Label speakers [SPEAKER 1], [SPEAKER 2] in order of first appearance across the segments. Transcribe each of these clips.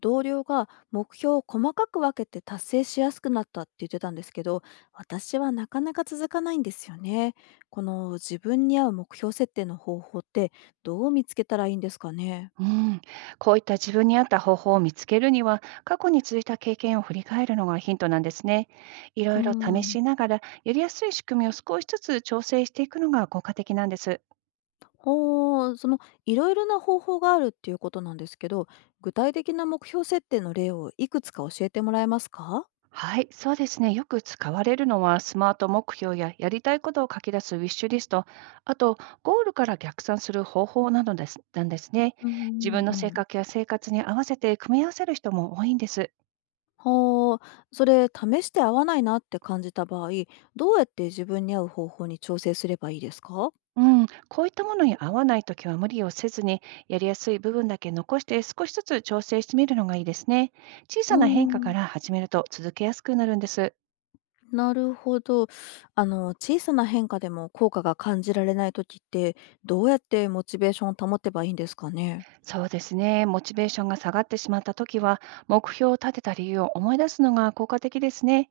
[SPEAKER 1] 同僚が目標を細かく分けて達成しやすくなったって言ってたんですけど、私はなかなか続かないんですよね。この自分に合う目標設定の方法ってどう見つけたらいいんですかね？
[SPEAKER 2] うん、こういった自分に合った方法を見つけるには、過去に続いた経験を振り返るのがヒントなんですね。い
[SPEAKER 1] う
[SPEAKER 2] ろ
[SPEAKER 1] ー
[SPEAKER 2] いろ試
[SPEAKER 1] ん、
[SPEAKER 2] しながら、やりやすい仕組みを少しずつ調整していくのが効果的なんです。
[SPEAKER 1] ほう、いろいろな方法があるっていうことなんですけど、具体的な目標設定の例をいくつか教えてもらえますか？
[SPEAKER 2] はい、そうですね。よく使われるのは、スマート目標ややりたいことを書き出すウィッシュリスト、あと、ゴールから逆算する方法などですなんですね。
[SPEAKER 1] うん
[SPEAKER 2] 自
[SPEAKER 1] うん。
[SPEAKER 2] 分の
[SPEAKER 1] う
[SPEAKER 2] 性
[SPEAKER 1] ん、
[SPEAKER 2] 格や生活に合わせて組み合わせる人も多いんです。
[SPEAKER 1] ほう、それ試して合わないなって感じた場合、どうやって自分に合う方法に調整すればいいですか？
[SPEAKER 2] うん、こういったものに合わないときは無理をせずに、やりやすい部分だけ残して少しずつ調整してみるのがいいですね。小
[SPEAKER 1] うー
[SPEAKER 2] さな変化
[SPEAKER 1] ん、
[SPEAKER 2] から始めると続けやすくなるんです。
[SPEAKER 1] なるほど。あの、小さな変化でも効果が感じられない時って、どうやってモチベーションを保てばいいんですかね？
[SPEAKER 2] そうですね。モチベーションが下がってしまったときは、目標を立てた理由を思い出すのが効果的ですね。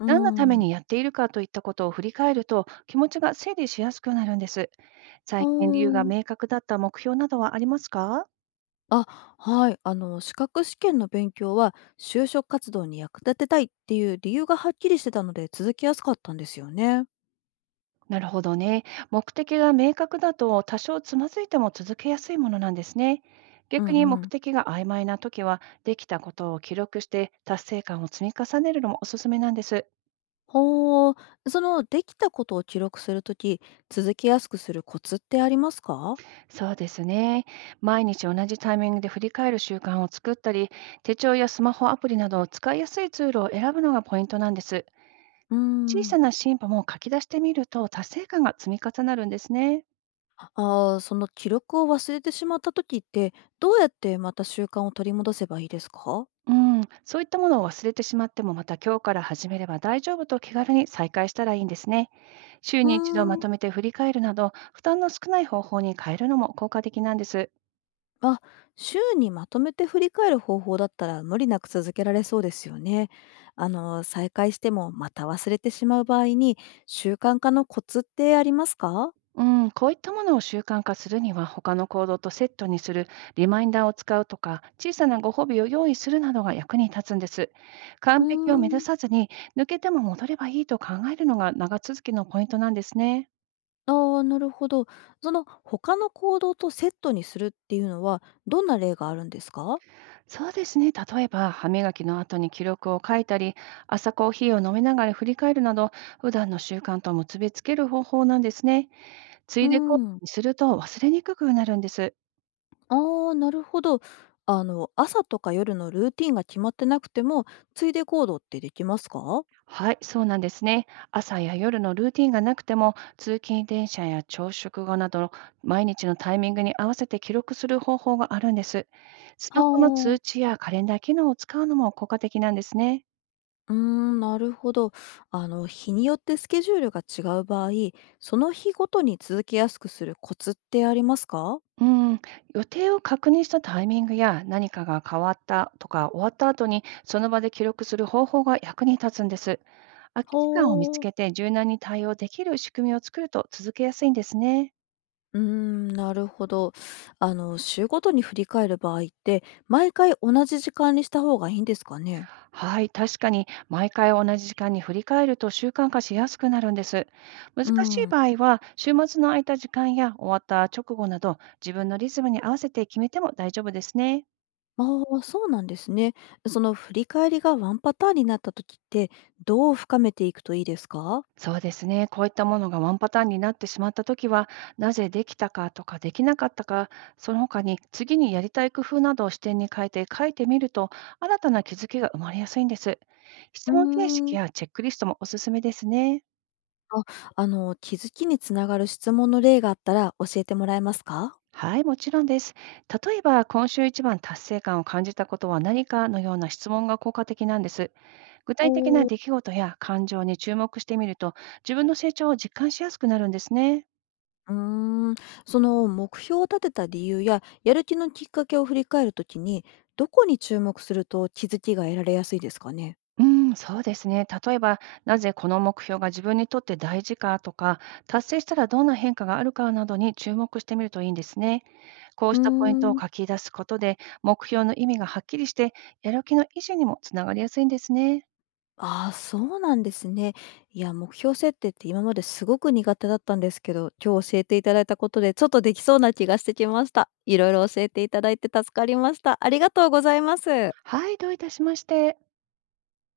[SPEAKER 1] うー
[SPEAKER 2] 何のため
[SPEAKER 1] ん。
[SPEAKER 2] にやっているかといったことを振り返ると、気持ちが整理しやすくなるんです。
[SPEAKER 1] う
[SPEAKER 2] 最近理由が
[SPEAKER 1] ーん。
[SPEAKER 2] 明確だった目標などはありますか。
[SPEAKER 1] あ、はい。あの、資格試験の勉強は、就職活動に役立てたいっていう理由がはっきりしてたので、続きやすかったんですよね。
[SPEAKER 2] なるほどね。目的が明確だと多少つまずいても続けやすいものなんですね。
[SPEAKER 1] うん
[SPEAKER 2] 逆に
[SPEAKER 1] う
[SPEAKER 2] 目
[SPEAKER 1] ん。
[SPEAKER 2] 的が曖昧な時は、できたことを記録して達成感を積み重ねるのもおすすめなんです。
[SPEAKER 1] ほう。できたことを記録する時、続けやすくするコツってありますか？
[SPEAKER 2] そうですね。毎日同じタイミングで振り返る習慣を作ったり、手帳やスマホアプリなど使いやすいツールを選ぶのがポイントなんです。
[SPEAKER 1] うー
[SPEAKER 2] 小
[SPEAKER 1] ん。
[SPEAKER 2] さな進歩も書き出してみると達成感が積み重なるんですね。
[SPEAKER 1] ああ、その記録を忘れてしまった時って、どうやってまた習慣を取り戻せばいいですか？
[SPEAKER 2] うん、そういったものを忘れてしまっても、また今日から始めれば大丈夫と気軽に再開したらいいんですね。週
[SPEAKER 1] う
[SPEAKER 2] に一度ま
[SPEAKER 1] ーん、
[SPEAKER 2] とめて振り返るなど、負担の少ない方法に変えるのも効果的なんです。
[SPEAKER 1] あ、週にまとめて振り返る方法だったら無理なく続けられそうですよね。あの、再開してもまた忘れてしまう場合に、習慣化のコツってありますか？
[SPEAKER 2] うん、こういったものを習慣化するには、他の行動とセットにする、リマインダーを使うとか、小さなご褒美を用意するなどが役に立つんです。
[SPEAKER 1] う
[SPEAKER 2] 完璧を
[SPEAKER 1] ー
[SPEAKER 2] 目指
[SPEAKER 1] ん。
[SPEAKER 2] さずに、抜けても戻ればいいと考えるのが長続きのポイントなんですね。
[SPEAKER 1] ああ、なるほど。その他の行動とセットにするっていうのは、どんな例があるんですか？
[SPEAKER 2] そうですね。例えば、歯磨きの後に記録を書いたり、朝コーヒーを飲みながら振り返るなど、普段の習慣と結びつける方法なんですね。つ
[SPEAKER 1] うー
[SPEAKER 2] いでこ
[SPEAKER 1] ん。
[SPEAKER 2] うにすると忘れにくくなるんです。
[SPEAKER 1] ああ、なるほど。あの、朝とか夜のルーティンが決まってなくても、ついで行動ってできますかは。
[SPEAKER 2] はい、そうなんですね。朝や夜のルーティンがなくても、通勤電車や朝食後など、毎日のタイミングに合わせて記録する方法があるんです。スマホの通
[SPEAKER 1] あ。
[SPEAKER 2] 知やカレンダー機能を使うのも効果的なんですね。
[SPEAKER 1] うーん、なるほど。あの、日によってスケジュールが違う場合、その日ごとに続けやすくするコツってありますか？
[SPEAKER 2] うん、予定を確認したタイミングや何かが変わったとか終わった後にその場で記録する方法が役に立つんです。空き時間を見つ
[SPEAKER 1] ほう。
[SPEAKER 2] けて柔軟に対応できる仕組みを作ると続けやすいんですね。
[SPEAKER 1] うーん、なるほど。あの、週ごとに振り返る場合って、毎回同じ時間にした方がいいんですかね？
[SPEAKER 2] はい、確かに毎回同じ時間に振り返ると習慣化しやすくなるんです。難
[SPEAKER 1] う
[SPEAKER 2] しい
[SPEAKER 1] ん。
[SPEAKER 2] 場合は週末の空いた時間や終わった直後など、自分のリズムに合わせて決めても大丈夫ですね。
[SPEAKER 1] ああ、そうなんですね。その振り返りがワンパターンになった時って、どう深めていくといいですか？
[SPEAKER 2] そうですね。こういったものがワンパターンになってしまったときは、なぜできたかとかできなかったか、その他に次にやりたい工夫などを視点に変えて書いてみると、新たな気づきが生まれやすいんです。
[SPEAKER 1] う
[SPEAKER 2] 質問形
[SPEAKER 1] ー
[SPEAKER 2] 式
[SPEAKER 1] ん。
[SPEAKER 2] やチェックリストもおすすめですね。
[SPEAKER 1] あ、あの、気づきにつながる質問の例があったら教えてもらえますか？
[SPEAKER 2] はい、もちろんです。例えば、今週一番達成感を感じたことは何かのような質問が効果的なんです。具
[SPEAKER 1] お
[SPEAKER 2] 体的な
[SPEAKER 1] お。
[SPEAKER 2] 出来事や感情に注目してみると、自分の成長を実感しやすくなるんですね。
[SPEAKER 1] うーん、その目標を立てた理由や、やる気のきっかけを振り返る時に、どこに注目すると気づきが得られやすいですかね？
[SPEAKER 2] うん、そうですね。例えば、なぜこの目標が自分にとって大事かとか、達成したらどんな変化があるかなどに注目してみるといいんですね。こう
[SPEAKER 1] うー
[SPEAKER 2] したポイントを
[SPEAKER 1] ん。
[SPEAKER 2] 書き出すことで、目標の意味がはっきりして、やる気の維持にもつながりやすいんですね。
[SPEAKER 1] ああ、そうなんですね。いや、目標設定って今まですごく苦手だったんですけど、今日教えていただいたことでちょっとできそうな気がしてきました。いろいろ教えていただいて助かりました。ありがとうございます。
[SPEAKER 2] はい、どういたしまして。